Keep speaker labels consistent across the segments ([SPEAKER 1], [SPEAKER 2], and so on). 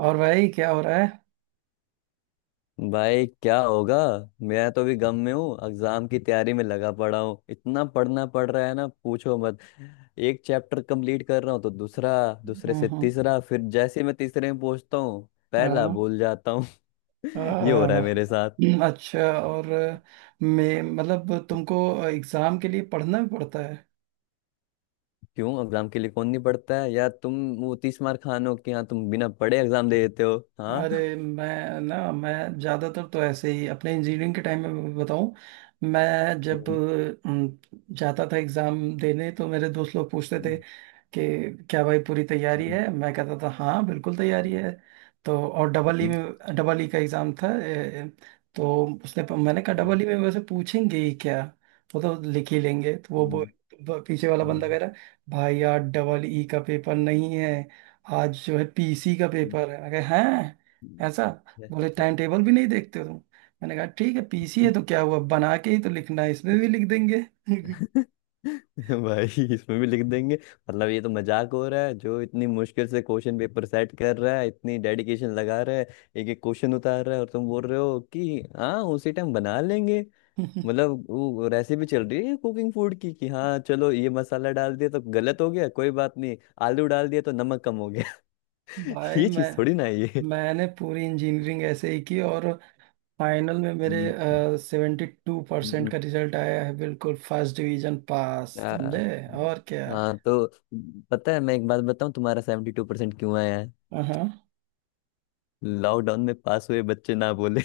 [SPEAKER 1] और भाई क्या हो रहा है।
[SPEAKER 2] भाई क्या होगा। मैं तो अभी गम में हूँ, एग्जाम की तैयारी में लगा पड़ा हूँ। इतना पढ़ना पड़ रहा है ना, पूछो मत। एक चैप्टर कंप्लीट कर रहा हूँ तो दूसरा, दूसरे
[SPEAKER 1] हाँ
[SPEAKER 2] से
[SPEAKER 1] हाँ।
[SPEAKER 2] तीसरा, फिर जैसे ही मैं तीसरे में पहुंचता हूँ पहला भूल जाता हूँ। ये हो
[SPEAKER 1] हाँ,
[SPEAKER 2] रहा है
[SPEAKER 1] हाँ,
[SPEAKER 2] मेरे साथ।
[SPEAKER 1] अच्छा। और मैं मतलब तुमको एग्जाम के लिए पढ़ना भी पड़ता है।
[SPEAKER 2] क्यों, एग्जाम के लिए कौन नहीं पढ़ता है? या तुम वो तीस मार खान हो कि हाँ, तुम बिना पढ़े एग्जाम दे देते हो? हाँ।
[SPEAKER 1] अरे मैं ज़्यादातर तो ऐसे ही अपने इंजीनियरिंग के टाइम में बताऊं, मैं जब अम, जाता था एग्ज़ाम देने तो मेरे दोस्त लोग पूछते थे कि क्या भाई पूरी तैयारी है। मैं कहता था हाँ बिल्कुल तैयारी है। तो और
[SPEAKER 2] हम्म।
[SPEAKER 1] डबल
[SPEAKER 2] हम्म।
[SPEAKER 1] ई
[SPEAKER 2] हम्म। हम्म।
[SPEAKER 1] में डबल ई का एग्ज़ाम था। तो उसने मैंने कहा डबल ई में वैसे पूछेंगे ही क्या, वो तो लिख ही लेंगे। तो वो
[SPEAKER 2] हम्म।
[SPEAKER 1] वो पीछे वाला बंदा
[SPEAKER 2] हम्म।
[SPEAKER 1] कह रहा है भाई आज डबल ई का पेपर नहीं है, आज जो है पीसी का
[SPEAKER 2] हम्म।
[SPEAKER 1] पेपर है। मैं कहा
[SPEAKER 2] हम्म।
[SPEAKER 1] हैं ऐसा। बोले टाइम टेबल भी नहीं देखते हो तुम। मैंने कहा ठीक है पीसी है
[SPEAKER 2] हम्म।
[SPEAKER 1] तो क्या हुआ, बना के ही तो लिखना है, इसमें भी लिख देंगे।
[SPEAKER 2] भाई, इसमें भी लिख देंगे? मतलब ये तो मजाक हो रहा है। जो इतनी मुश्किल से क्वेश्चन पेपर सेट कर रहा है, इतनी डेडिकेशन लगा रहा है, एक एक क्वेश्चन उतार रहा है, और तुम बोल रहे हो कि हाँ उसी टाइम बना लेंगे। मतलब वो रेसिपी चल रही है कुकिंग फूड की, कि हाँ चलो ये मसाला डाल दिया तो गलत हो गया कोई बात नहीं, आलू डाल दिया तो नमक कम हो गया।
[SPEAKER 1] भाई
[SPEAKER 2] ये
[SPEAKER 1] मैं
[SPEAKER 2] चीज थोड़ी ना है ये।
[SPEAKER 1] मैंने पूरी इंजीनियरिंग ऐसे ही की और फाइनल में मेरे
[SPEAKER 2] हम्म।
[SPEAKER 1] सेवेंटी टू परसेंट
[SPEAKER 2] हम्म।
[SPEAKER 1] का रिजल्ट आया है, बिल्कुल फर्स्ट डिवीजन पास
[SPEAKER 2] आ,
[SPEAKER 1] समझे। और क्या।
[SPEAKER 2] हाँ तो, पता है, मैं एक बात बताऊं, तुम्हारा 72% क्यों आया?
[SPEAKER 1] हाँ।
[SPEAKER 2] लॉकडाउन में पास हुए बच्चे ना, बोले।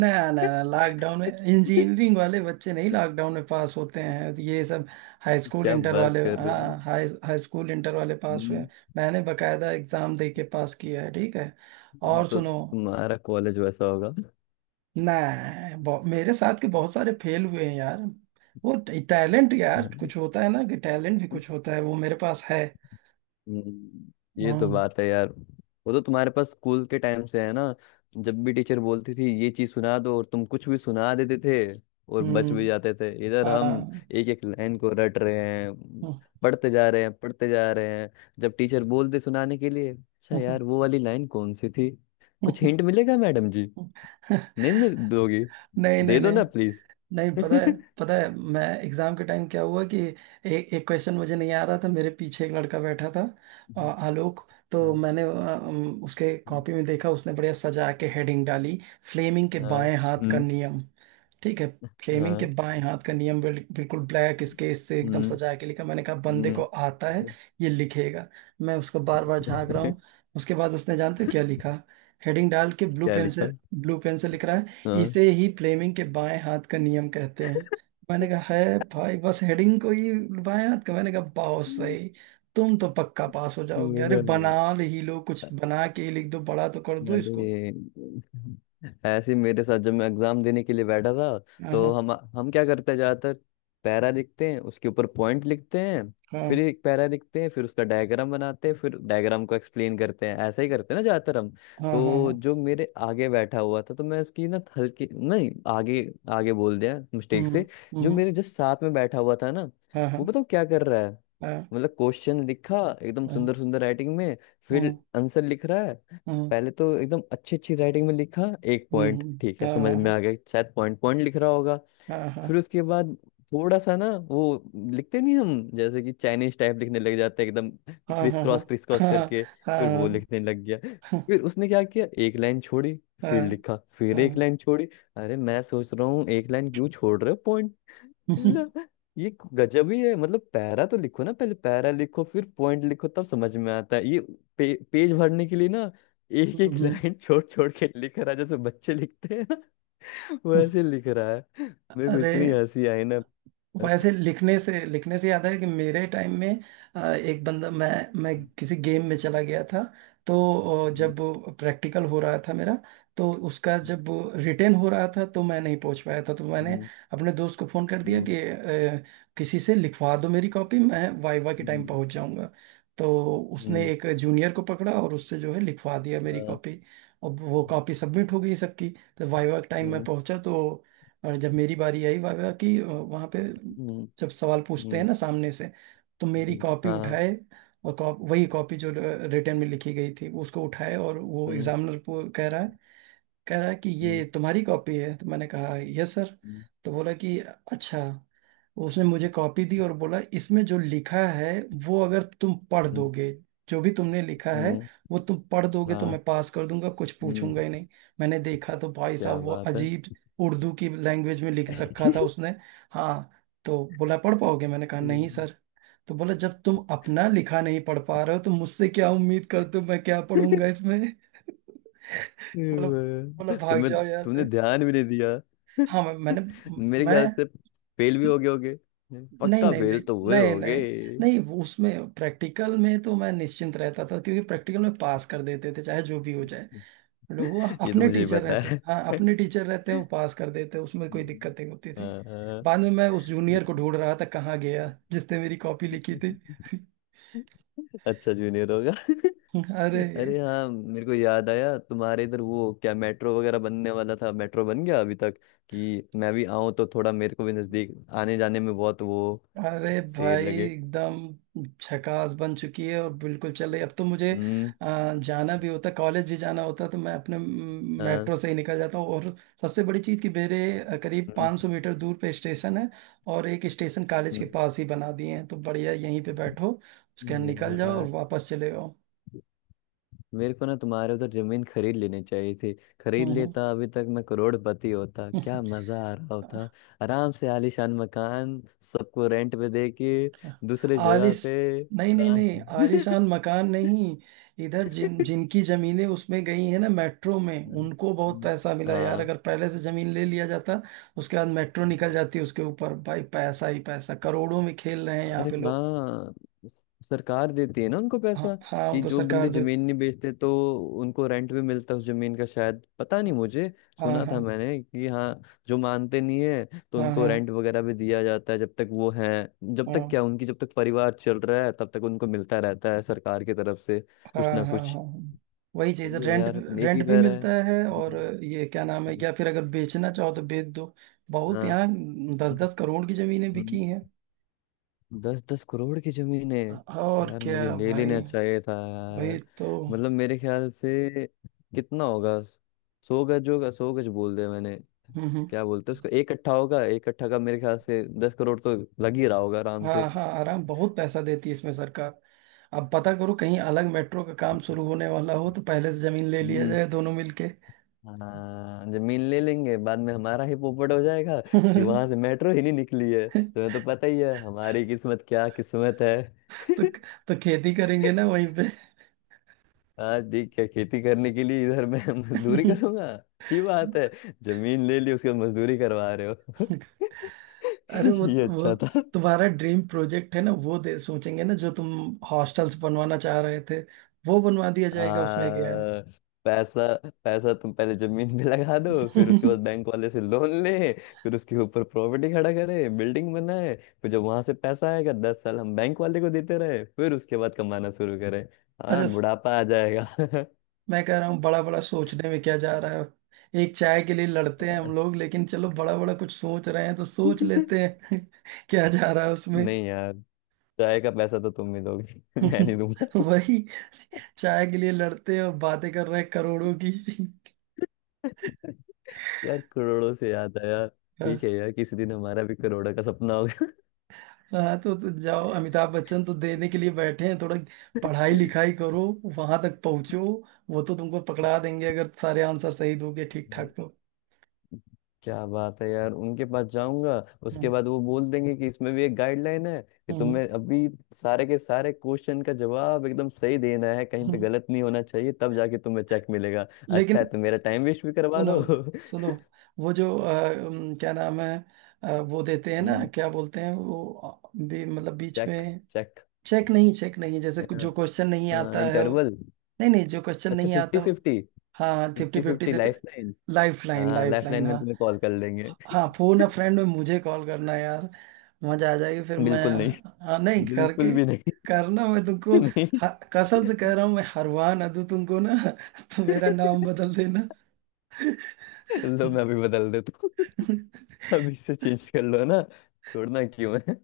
[SPEAKER 1] नया नया लॉकडाउन में इंजीनियरिंग वाले बच्चे नहीं, लॉकडाउन में पास होते हैं ये सब हाई स्कूल
[SPEAKER 2] क्या
[SPEAKER 1] इंटर
[SPEAKER 2] बात
[SPEAKER 1] वाले।
[SPEAKER 2] कर रहे हो।
[SPEAKER 1] हाँ हाई हाई स्कूल इंटर वाले पास हुए
[SPEAKER 2] हम्म।
[SPEAKER 1] हैं। मैंने बकायदा एग्जाम दे के पास किया है, ठीक है। और
[SPEAKER 2] तो
[SPEAKER 1] सुनो।
[SPEAKER 2] तुम्हारा कॉलेज वैसा होगा।
[SPEAKER 1] ना। मेरे साथ के बहुत सारे फेल हुए हैं यार। वो टैलेंट यार
[SPEAKER 2] हम्म।
[SPEAKER 1] कुछ होता है ना कि टैलेंट भी कुछ होता है, वो मेरे पास है।
[SPEAKER 2] ये तो
[SPEAKER 1] हम्म।
[SPEAKER 2] बात है यार। वो तो तुम्हारे पास स्कूल के टाइम से है ना। जब भी टीचर बोलती थी ये चीज सुना दो, और तुम कुछ भी सुना देते थे, और बच भी
[SPEAKER 1] हम्म,
[SPEAKER 2] जाते थे। इधर हम
[SPEAKER 1] हाँ।
[SPEAKER 2] एक एक लाइन को रट रहे हैं, पढ़ते जा रहे हैं, पढ़ते जा रहे हैं। जब टीचर बोलते सुनाने के लिए, अच्छा यार वो वाली लाइन कौन सी थी, कुछ हिंट मिलेगा मैडम जी? नहीं मिल दोगी?
[SPEAKER 1] नहीं नहीं
[SPEAKER 2] दे दो ना
[SPEAKER 1] नहीं।
[SPEAKER 2] प्लीज।
[SPEAKER 1] नहीं पता है। पता है मैं एग्जाम के टाइम क्या हुआ कि एक क्वेश्चन मुझे नहीं आ रहा था। मेरे पीछे एक लड़का बैठा था आलोक। तो
[SPEAKER 2] हाँ।
[SPEAKER 1] मैंने उसके कॉपी में देखा, उसने बढ़िया सजा के हेडिंग डाली, फ्लेमिंग के
[SPEAKER 2] हाँ।
[SPEAKER 1] बाएं हाथ का
[SPEAKER 2] हम्म।
[SPEAKER 1] नियम। ठीक है। फ्लेमिंग के
[SPEAKER 2] हाँ।
[SPEAKER 1] बाएं हाथ का नियम बिल्कुल ब्लैक स्केच से एकदम
[SPEAKER 2] हम्म।
[SPEAKER 1] सजा के लिखा। मैंने कहा बंदे को
[SPEAKER 2] हम्म।
[SPEAKER 1] आता है, ये लिखेगा। मैं उसको बार बार झांक रहा हूँ। उसके बाद उसने जानते हो क्या लिखा, हेडिंग डाल के ब्लू
[SPEAKER 2] क्या
[SPEAKER 1] पेन से,
[SPEAKER 2] लिखा?
[SPEAKER 1] ब्लू पेन से लिख रहा है,
[SPEAKER 2] हाँ।
[SPEAKER 1] इसे ही फ्लेमिंग के बाएं हाथ का नियम कहते हैं। मैंने कहा है भाई, बस हेडिंग को ही बाएं हाथ का। मैंने कहा बहुत सही, तुम तो पक्का पास हो जाओगे। अरे बना ही लो, कुछ बना के ही लिख दो, बड़ा तो कर दो इसको।
[SPEAKER 2] अरे, ऐसे ही मेरे साथ जब मैं एग्जाम देने के लिए बैठा था,
[SPEAKER 1] हाँ
[SPEAKER 2] तो
[SPEAKER 1] हाँ
[SPEAKER 2] हम क्या करते हैं ज्यादातर? पैरा लिखते हैं, उसके ऊपर पॉइंट लिखते हैं, फिर
[SPEAKER 1] हाँ।
[SPEAKER 2] एक पैरा लिखते हैं, फिर उसका डायग्राम बनाते हैं, फिर डायग्राम को एक्सप्लेन करते हैं, ऐसा ही करते हैं ना ज्यादातर हम।
[SPEAKER 1] हाँ हाँ
[SPEAKER 2] तो
[SPEAKER 1] हाँ।
[SPEAKER 2] जो मेरे आगे बैठा हुआ था, तो मैं उसकी ना हल्की, नहीं आगे, आगे बोल दिया मिस्टेक
[SPEAKER 1] हम्म।
[SPEAKER 2] से। जो
[SPEAKER 1] हम्म
[SPEAKER 2] मेरे जस्ट साथ में बैठा हुआ था ना,
[SPEAKER 1] हाँ
[SPEAKER 2] वो
[SPEAKER 1] हाँ।
[SPEAKER 2] बताओ क्या कर रहा है।
[SPEAKER 1] हाँ
[SPEAKER 2] मतलब क्वेश्चन लिखा एकदम सुंदर
[SPEAKER 1] हाँ।
[SPEAKER 2] सुंदर राइटिंग में, फिर
[SPEAKER 1] हम्म।
[SPEAKER 2] आंसर लिख रहा है।
[SPEAKER 1] हम्म
[SPEAKER 2] पहले तो एकदम अच्छी अच्छी राइटिंग में लिखा, एक पॉइंट,
[SPEAKER 1] हम्म।
[SPEAKER 2] ठीक है
[SPEAKER 1] हाँ
[SPEAKER 2] समझ में
[SPEAKER 1] हाँ
[SPEAKER 2] आ गया, शायद पॉइंट पॉइंट लिख रहा होगा।
[SPEAKER 1] हाँ
[SPEAKER 2] फिर उसके बाद थोड़ा सा ना, वो लिखते नहीं हम जैसे, कि चाइनीज टाइप लिखने लग जाते हैं एकदम,
[SPEAKER 1] हाँ हाँ। हाँ
[SPEAKER 2] क्रिस क्रॉस
[SPEAKER 1] हाँ हाँ।
[SPEAKER 2] करके,
[SPEAKER 1] हाँ हाँ
[SPEAKER 2] फिर वो
[SPEAKER 1] हाँ।
[SPEAKER 2] लिखने लग गया। फिर उसने क्या किया, एक लाइन छोड़ी,
[SPEAKER 1] हाँ,
[SPEAKER 2] फिर
[SPEAKER 1] हाँ,
[SPEAKER 2] लिखा, फिर एक
[SPEAKER 1] हाँ,
[SPEAKER 2] लाइन छोड़ी। अरे मैं सोच रहा हूँ एक लाइन क्यों छोड़ रहे हो, पॉइंट मतलब, ये गजब ही है। मतलब पैरा तो लिखो ना, पहले पैरा लिखो फिर पॉइंट लिखो, तब समझ में आता है ये। पेज भरने के लिए ना, एक एक
[SPEAKER 1] हम्म,
[SPEAKER 2] लाइन छोड़ छोड़ के लिख रहा है, जैसे बच्चे लिखते हैं ना।
[SPEAKER 1] हम्म,
[SPEAKER 2] वैसे लिख रहा है। मेरे को
[SPEAKER 1] अरे
[SPEAKER 2] इतनी हंसी आई ना। हम्म।
[SPEAKER 1] वैसे लिखने से याद है कि मेरे टाइम में एक बंदा, मैं किसी गेम में चला गया था। तो जब प्रैक्टिकल हो रहा था मेरा तो उसका जब रिटेन हो रहा था, तो मैं नहीं पहुंच पाया था। तो मैंने
[SPEAKER 2] हम्म।
[SPEAKER 1] अपने दोस्त को फ़ोन कर दिया कि किसी से लिखवा दो मेरी कॉपी, मैं वाइवा के
[SPEAKER 2] हम्म।
[SPEAKER 1] टाइम
[SPEAKER 2] हम्म।
[SPEAKER 1] पहुंच जाऊंगा। तो उसने
[SPEAKER 2] हम्म।
[SPEAKER 1] एक जूनियर को पकड़ा और उससे जो है लिखवा दिया मेरी
[SPEAKER 2] हाँ।
[SPEAKER 1] कॉपी। अब वो कॉपी सबमिट हो गई सबकी। तो वाइवा के टाइम मैं पहुंचा तो, और जब मेरी बारी आई वाह वाह की वहाँ पे,
[SPEAKER 2] हम्म। हम्म।
[SPEAKER 1] जब सवाल पूछते हैं
[SPEAKER 2] हम्म।
[SPEAKER 1] ना सामने से, तो मेरी
[SPEAKER 2] हम्म।
[SPEAKER 1] कॉपी
[SPEAKER 2] हाँ।
[SPEAKER 1] उठाए, और कॉप वही कॉपी जो रिटर्न में लिखी गई थी उसको उठाए, और वो
[SPEAKER 2] हम्म।
[SPEAKER 1] एग्जामिनर को कह रहा है, कह रहा कि
[SPEAKER 2] हम्म।
[SPEAKER 1] ये तुम्हारी कॉपी है। तो मैंने कहा यस सर।
[SPEAKER 2] हम्म।
[SPEAKER 1] तो बोला कि अच्छा, तो उसने मुझे कॉपी दी और बोला इसमें जो लिखा है वो अगर तुम पढ़ दोगे, जो भी तुमने लिखा है
[SPEAKER 2] हम्म।
[SPEAKER 1] वो तुम पढ़ दोगे तो
[SPEAKER 2] हाँ।
[SPEAKER 1] मैं पास कर दूंगा, कुछ
[SPEAKER 2] हम्म।
[SPEAKER 1] पूछूंगा ही नहीं। मैंने देखा तो भाई साहब
[SPEAKER 2] क्या
[SPEAKER 1] वो
[SPEAKER 2] बात है।
[SPEAKER 1] अजीब उर्दू की लैंग्वेज में लिख रखा था उसने। हाँ। तो बोला पढ़ पाओगे। मैंने कहा नहीं सर। तो बोला जब तुम अपना लिखा नहीं पढ़ पा रहे हो तो मुझसे क्या उम्मीद करते हो, मैं क्या पढ़ूंगा इसमें। मतलब, मतलब
[SPEAKER 2] वाह।
[SPEAKER 1] भाग
[SPEAKER 2] तुमने
[SPEAKER 1] जाओ यहाँ
[SPEAKER 2] तुमने
[SPEAKER 1] से।
[SPEAKER 2] ध्यान भी नहीं दिया।
[SPEAKER 1] हाँ मैं, मैंने
[SPEAKER 2] मेरे ख्याल
[SPEAKER 1] मैं
[SPEAKER 2] से फेल भी हो गए होगे,
[SPEAKER 1] नहीं
[SPEAKER 2] पक्का
[SPEAKER 1] नहीं
[SPEAKER 2] फेल
[SPEAKER 1] नहीं।
[SPEAKER 2] तो हुए
[SPEAKER 1] नहीं
[SPEAKER 2] होगे।
[SPEAKER 1] नहीं। नहीं, वो उसमें प्रैक्टिकल में तो मैं निश्चिंत रहता था क्योंकि प्रैक्टिकल में पास कर देते थे चाहे जो भी हो जाए। मतलब वो
[SPEAKER 2] ये तो
[SPEAKER 1] अपने
[SPEAKER 2] मुझे ही
[SPEAKER 1] टीचर
[SPEAKER 2] पता
[SPEAKER 1] रहते,
[SPEAKER 2] है।
[SPEAKER 1] हाँ अपने टीचर रहते हैं, वो पास कर देते, उसमें कोई
[SPEAKER 2] हम्म।
[SPEAKER 1] दिक्कत नहीं होती थी।
[SPEAKER 2] हाँ। हाँ।
[SPEAKER 1] बाद में मैं उस
[SPEAKER 2] ये
[SPEAKER 1] जूनियर को
[SPEAKER 2] तो
[SPEAKER 1] ढूंढ रहा था कहाँ गया जिसने मेरी कॉपी लिखी थी।
[SPEAKER 2] अच्छा जूनियर होगा।
[SPEAKER 1] अरे।
[SPEAKER 2] अरे हाँ, मेरे को याद आया, तुम्हारे इधर वो क्या मेट्रो वगैरह बनने वाला था, मेट्रो बन गया अभी तक? कि मैं भी आऊं तो थोड़ा मेरे को भी नजदीक, आने जाने में बहुत वो
[SPEAKER 1] अरे
[SPEAKER 2] सही
[SPEAKER 1] भाई
[SPEAKER 2] लगे।
[SPEAKER 1] एकदम झकास बन चुकी है और बिल्कुल चल रही है। अब तो मुझे
[SPEAKER 2] हम्म।
[SPEAKER 1] जाना भी होता, कॉलेज भी जाना होता तो मैं अपने
[SPEAKER 2] हाँ।
[SPEAKER 1] मेट्रो से ही निकल जाता हूँ। और सबसे बड़ी चीज़ कि मेरे करीब
[SPEAKER 2] हम्म।
[SPEAKER 1] 500 मीटर दूर पे स्टेशन है, और एक स्टेशन कॉलेज के
[SPEAKER 2] हम्म।
[SPEAKER 1] पास ही बना दिए हैं, तो बढ़िया यहीं पे बैठो, उसके बाद निकल जाओ और
[SPEAKER 2] यार,
[SPEAKER 1] वापस चले जाओ।
[SPEAKER 2] मेरे को ना तुम्हारे उधर जमीन खरीद लेनी चाहिए थी। खरीद
[SPEAKER 1] हम्म।
[SPEAKER 2] लेता अभी तक, मैं करोड़पति होता, क्या
[SPEAKER 1] हम्म।
[SPEAKER 2] मजा आ रहा होता। आराम से आलीशान मकान, सबको रेंट पे दे के, दूसरे जगह
[SPEAKER 1] आलिस
[SPEAKER 2] पे
[SPEAKER 1] नहीं नहीं
[SPEAKER 2] आराम-
[SPEAKER 1] नहीं, आलिशान मकान नहीं। इधर जिनकी जमीनें उसमें गई हैं ना मेट्रो में, उनको बहुत पैसा मिला यार।
[SPEAKER 2] हाँ।
[SPEAKER 1] अगर पहले से जमीन ले लिया जाता, उसके बाद मेट्रो निकल
[SPEAKER 2] जी।
[SPEAKER 1] जाती उसके ऊपर, भाई पैसा ही पैसा, करोड़ों में खेल रहे हैं यहाँ
[SPEAKER 2] अरे
[SPEAKER 1] पे लोग।
[SPEAKER 2] हाँ, सरकार देती है ना उनको पैसा,
[SPEAKER 1] हाँ हाँ
[SPEAKER 2] कि
[SPEAKER 1] उनको
[SPEAKER 2] जो बंदे
[SPEAKER 1] सरकार दे।
[SPEAKER 2] जमीन नहीं बेचते तो उनको रेंट भी मिलता है उस जमीन का, शायद, पता नहीं मुझे।
[SPEAKER 1] हाँ
[SPEAKER 2] सुना था
[SPEAKER 1] हाँ
[SPEAKER 2] मैंने कि हाँ, जो मानते नहीं है तो
[SPEAKER 1] हाँ। हाँ
[SPEAKER 2] उनको
[SPEAKER 1] हाँ
[SPEAKER 2] रेंट वगैरह भी दिया जाता है जब तक वो है। जब तक परिवार चल रहा है तब तक उनको मिलता रहता है सरकार की तरफ से
[SPEAKER 1] हाँ।
[SPEAKER 2] कुछ ना
[SPEAKER 1] हाँ हाँ
[SPEAKER 2] कुछ।
[SPEAKER 1] हाँ। वही चीज
[SPEAKER 2] सही है
[SPEAKER 1] रेंट,
[SPEAKER 2] यार, एक
[SPEAKER 1] रेंट
[SPEAKER 2] ही
[SPEAKER 1] भी
[SPEAKER 2] तरह है।
[SPEAKER 1] मिलता है, और
[SPEAKER 2] हम्म।
[SPEAKER 1] ये क्या नाम है,
[SPEAKER 2] हम्म।
[SPEAKER 1] या फिर अगर बेचना चाहो तो बेच दो। बहुत यहाँ दस दस करोड़ की जमीनें बिकी हैं।
[SPEAKER 2] हाँ, दस दस करोड़ की जमीन है?
[SPEAKER 1] और
[SPEAKER 2] यार, मुझे
[SPEAKER 1] क्या
[SPEAKER 2] ले लेना
[SPEAKER 1] भाई।
[SPEAKER 2] चाहिए था
[SPEAKER 1] वही
[SPEAKER 2] यार।
[SPEAKER 1] तो।
[SPEAKER 2] मतलब मेरे ख्याल से कितना होगा, 100 गज होगा, 100 गज बोल दिया मैंने।
[SPEAKER 1] हम्म।
[SPEAKER 2] क्या बोलते हैं उसको, एक कट्ठा होगा? एक कट्ठा का मेरे ख्याल से 10 करोड़ तो लग ही रहा होगा आराम
[SPEAKER 1] हाँ
[SPEAKER 2] से।
[SPEAKER 1] हाँ आराम, बहुत पैसा देती है इसमें सरकार। अब पता करो कहीं अलग मेट्रो का काम शुरू होने वाला हो तो पहले से जमीन ले लिया
[SPEAKER 2] हम्म।
[SPEAKER 1] जाए दोनों मिलके।
[SPEAKER 2] हाँ, जमीन ले लेंगे, बाद में हमारा ही पोपट हो जाएगा कि वहां से मेट्रो ही नहीं निकली है। तुम्हें तो पता ही है हमारी किस्मत, क्या किस्मत है।
[SPEAKER 1] तो तो खेती करेंगे ना वहीं पे।
[SPEAKER 2] आज देख, क्या खेती करने के लिए इधर मैं मजदूरी करूंगा? अच्छी बात है, जमीन ले ली उसके बाद मजदूरी करवा रहे हो।
[SPEAKER 1] अरे वो
[SPEAKER 2] ये
[SPEAKER 1] वो
[SPEAKER 2] अच्छा था।
[SPEAKER 1] तुम्हारा ड्रीम प्रोजेक्ट है ना, वो दे सोचेंगे ना जो तुम हॉस्टल्स बनवाना चाह रहे थे, वो बनवा दिया जाएगा, उसमें
[SPEAKER 2] आ,
[SPEAKER 1] क्या।
[SPEAKER 2] पैसा पैसा तुम पहले जमीन पे लगा दो, फिर उसके बाद बैंक वाले से लोन ले, फिर उसके ऊपर प्रॉपर्टी खड़ा करे, बिल्डिंग बनाए, फिर जब वहां से पैसा आएगा, 10 साल हम बैंक वाले को देते रहे, फिर उसके बाद कमाना शुरू करें। हाँ
[SPEAKER 1] अच्छा,
[SPEAKER 2] बुढ़ापा आ जाएगा।
[SPEAKER 1] मैं कह रहा हूँ बड़ा बड़ा सोचने में क्या जा रहा है, एक चाय के लिए लड़ते हैं हम लोग, लेकिन चलो बड़ा बड़ा कुछ सोच रहे हैं तो सोच लेते हैं। क्या जा रहा है उसमें।
[SPEAKER 2] नहीं यार, चाय का पैसा तो तुम ही दोगे। मैं नहीं दूंगा।
[SPEAKER 1] वही, चाय के लिए लड़ते हैं और बातें कर रहे हैं करोड़ों की।
[SPEAKER 2] यार, करोड़ों से याद आया, ठीक है यार, किसी दिन हमारा भी करोड़ों का सपना होगा।
[SPEAKER 1] हाँ तो जाओ, अमिताभ बच्चन तो देने के लिए बैठे हैं थोड़ा, पढ़ाई लिखाई करो, वहां तक पहुंचो, वो तो तुमको पकड़ा देंगे अगर सारे आंसर सही दोगे ठीक
[SPEAKER 2] हाँ।
[SPEAKER 1] ठाक तो।
[SPEAKER 2] क्या बात है यार, उनके पास जाऊंगा, उसके
[SPEAKER 1] हम्म,
[SPEAKER 2] बाद वो बोल देंगे कि इसमें भी एक गाइडलाइन है, कि
[SPEAKER 1] हम्म,
[SPEAKER 2] तुम्हें अभी सारे के सारे क्वेश्चन का जवाब एकदम सही देना है, कहीं पे
[SPEAKER 1] हम्म।
[SPEAKER 2] गलत नहीं होना चाहिए, तब जाके तुम्हें चेक मिलेगा, अच्छा है,
[SPEAKER 1] लेकिन
[SPEAKER 2] तो मेरा टाइम वेस्ट भी करवा
[SPEAKER 1] सुनो,
[SPEAKER 2] दो।
[SPEAKER 1] सुनो, वो जो क्या नाम है, वो देते हैं ना,
[SPEAKER 2] हम्म।
[SPEAKER 1] क्या बोलते हैं वो भी मतलब बीच
[SPEAKER 2] चेक।
[SPEAKER 1] में।
[SPEAKER 2] चेक।
[SPEAKER 1] चेक नहीं, चेक नहीं, जो क्वेश्चन नहीं आता है वो-।
[SPEAKER 2] इंटरवल।
[SPEAKER 1] नहीं नहीं, जो क्वेश्चन
[SPEAKER 2] अच्छा,
[SPEAKER 1] नहीं
[SPEAKER 2] फिफ्टी
[SPEAKER 1] आता वो-।
[SPEAKER 2] फिफ्टी।
[SPEAKER 1] हाँ फिफ्टी
[SPEAKER 2] फिफ्टी
[SPEAKER 1] फिफ्टी
[SPEAKER 2] फिफ्टी
[SPEAKER 1] देते।
[SPEAKER 2] Life line.
[SPEAKER 1] लाइफ लाइन,
[SPEAKER 2] हाँ,
[SPEAKER 1] लाइफ
[SPEAKER 2] लाइफ लाइन
[SPEAKER 1] लाइन,
[SPEAKER 2] में
[SPEAKER 1] हाँ।
[SPEAKER 2] तुम्हें कॉल कर लेंगे।
[SPEAKER 1] हाँ फोन अ फ्रेंड में मुझे कॉल करना यार। मजा आ जाएगी फिर मैं।
[SPEAKER 2] बिल्कुल नहीं।
[SPEAKER 1] हाँ नहीं करके
[SPEAKER 2] बिल्कुल भी नहीं।
[SPEAKER 1] करना, मैं तुमको
[SPEAKER 2] नहीं।
[SPEAKER 1] कसम से कह रहा हूँ मैं, हरवा ना दूं तुमको ना तो मेरा नाम बदल देना।
[SPEAKER 2] लो मैं अभी बदल देता हूँ। अभी से चेंज कर लो ना, छोड़ना क्यों है?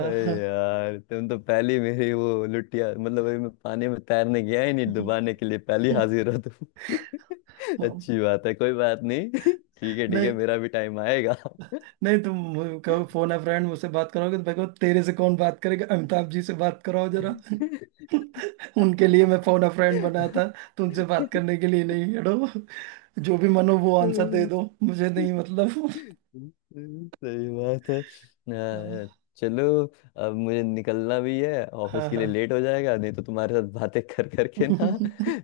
[SPEAKER 2] अरे यार, तुम तो पहली मेरी वो लुटिया, मतलब अभी मैं पानी में तैरने गया ही नहीं, डुबाने के लिए पहली
[SPEAKER 1] नहीं
[SPEAKER 2] हाजिर हो तुम। अच्छी बात है, कोई बात नहीं। ठीक है ठीक है, मेरा भी टाइम आएगा।
[SPEAKER 1] नहीं, तुम कहो फोन है फ्रेंड, मुझसे बात करोगे तो भाई कहो तेरे से कौन बात करेगा, अमिताभ जी से बात कराओ जरा। उनके लिए मैं फोन अ फ्रेंड बना था, तुमसे बात करने के लिए नहीं, हटो, जो भी मन हो वो आंसर दे
[SPEAKER 2] हम्म।
[SPEAKER 1] दो मुझे नहीं मतलब।
[SPEAKER 2] सही बात है। आ,
[SPEAKER 1] हाँ
[SPEAKER 2] चलो, अब मुझे निकलना भी है, ऑफिस के
[SPEAKER 1] हाँ
[SPEAKER 2] लिए लेट हो जाएगा, नहीं तो तुम्हारे साथ बातें कर करके ना,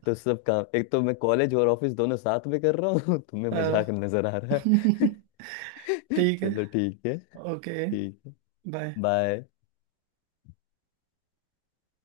[SPEAKER 2] तो सब काम, एक तो मैं कॉलेज और ऑफिस दोनों साथ में कर रहा हूँ, तुम्हें मजाक
[SPEAKER 1] हाँ।
[SPEAKER 2] नजर आ रहा है।
[SPEAKER 1] ठीक
[SPEAKER 2] चलो
[SPEAKER 1] है।
[SPEAKER 2] ठीक है
[SPEAKER 1] ओके।
[SPEAKER 2] ठीक है,
[SPEAKER 1] बाय।
[SPEAKER 2] बाय।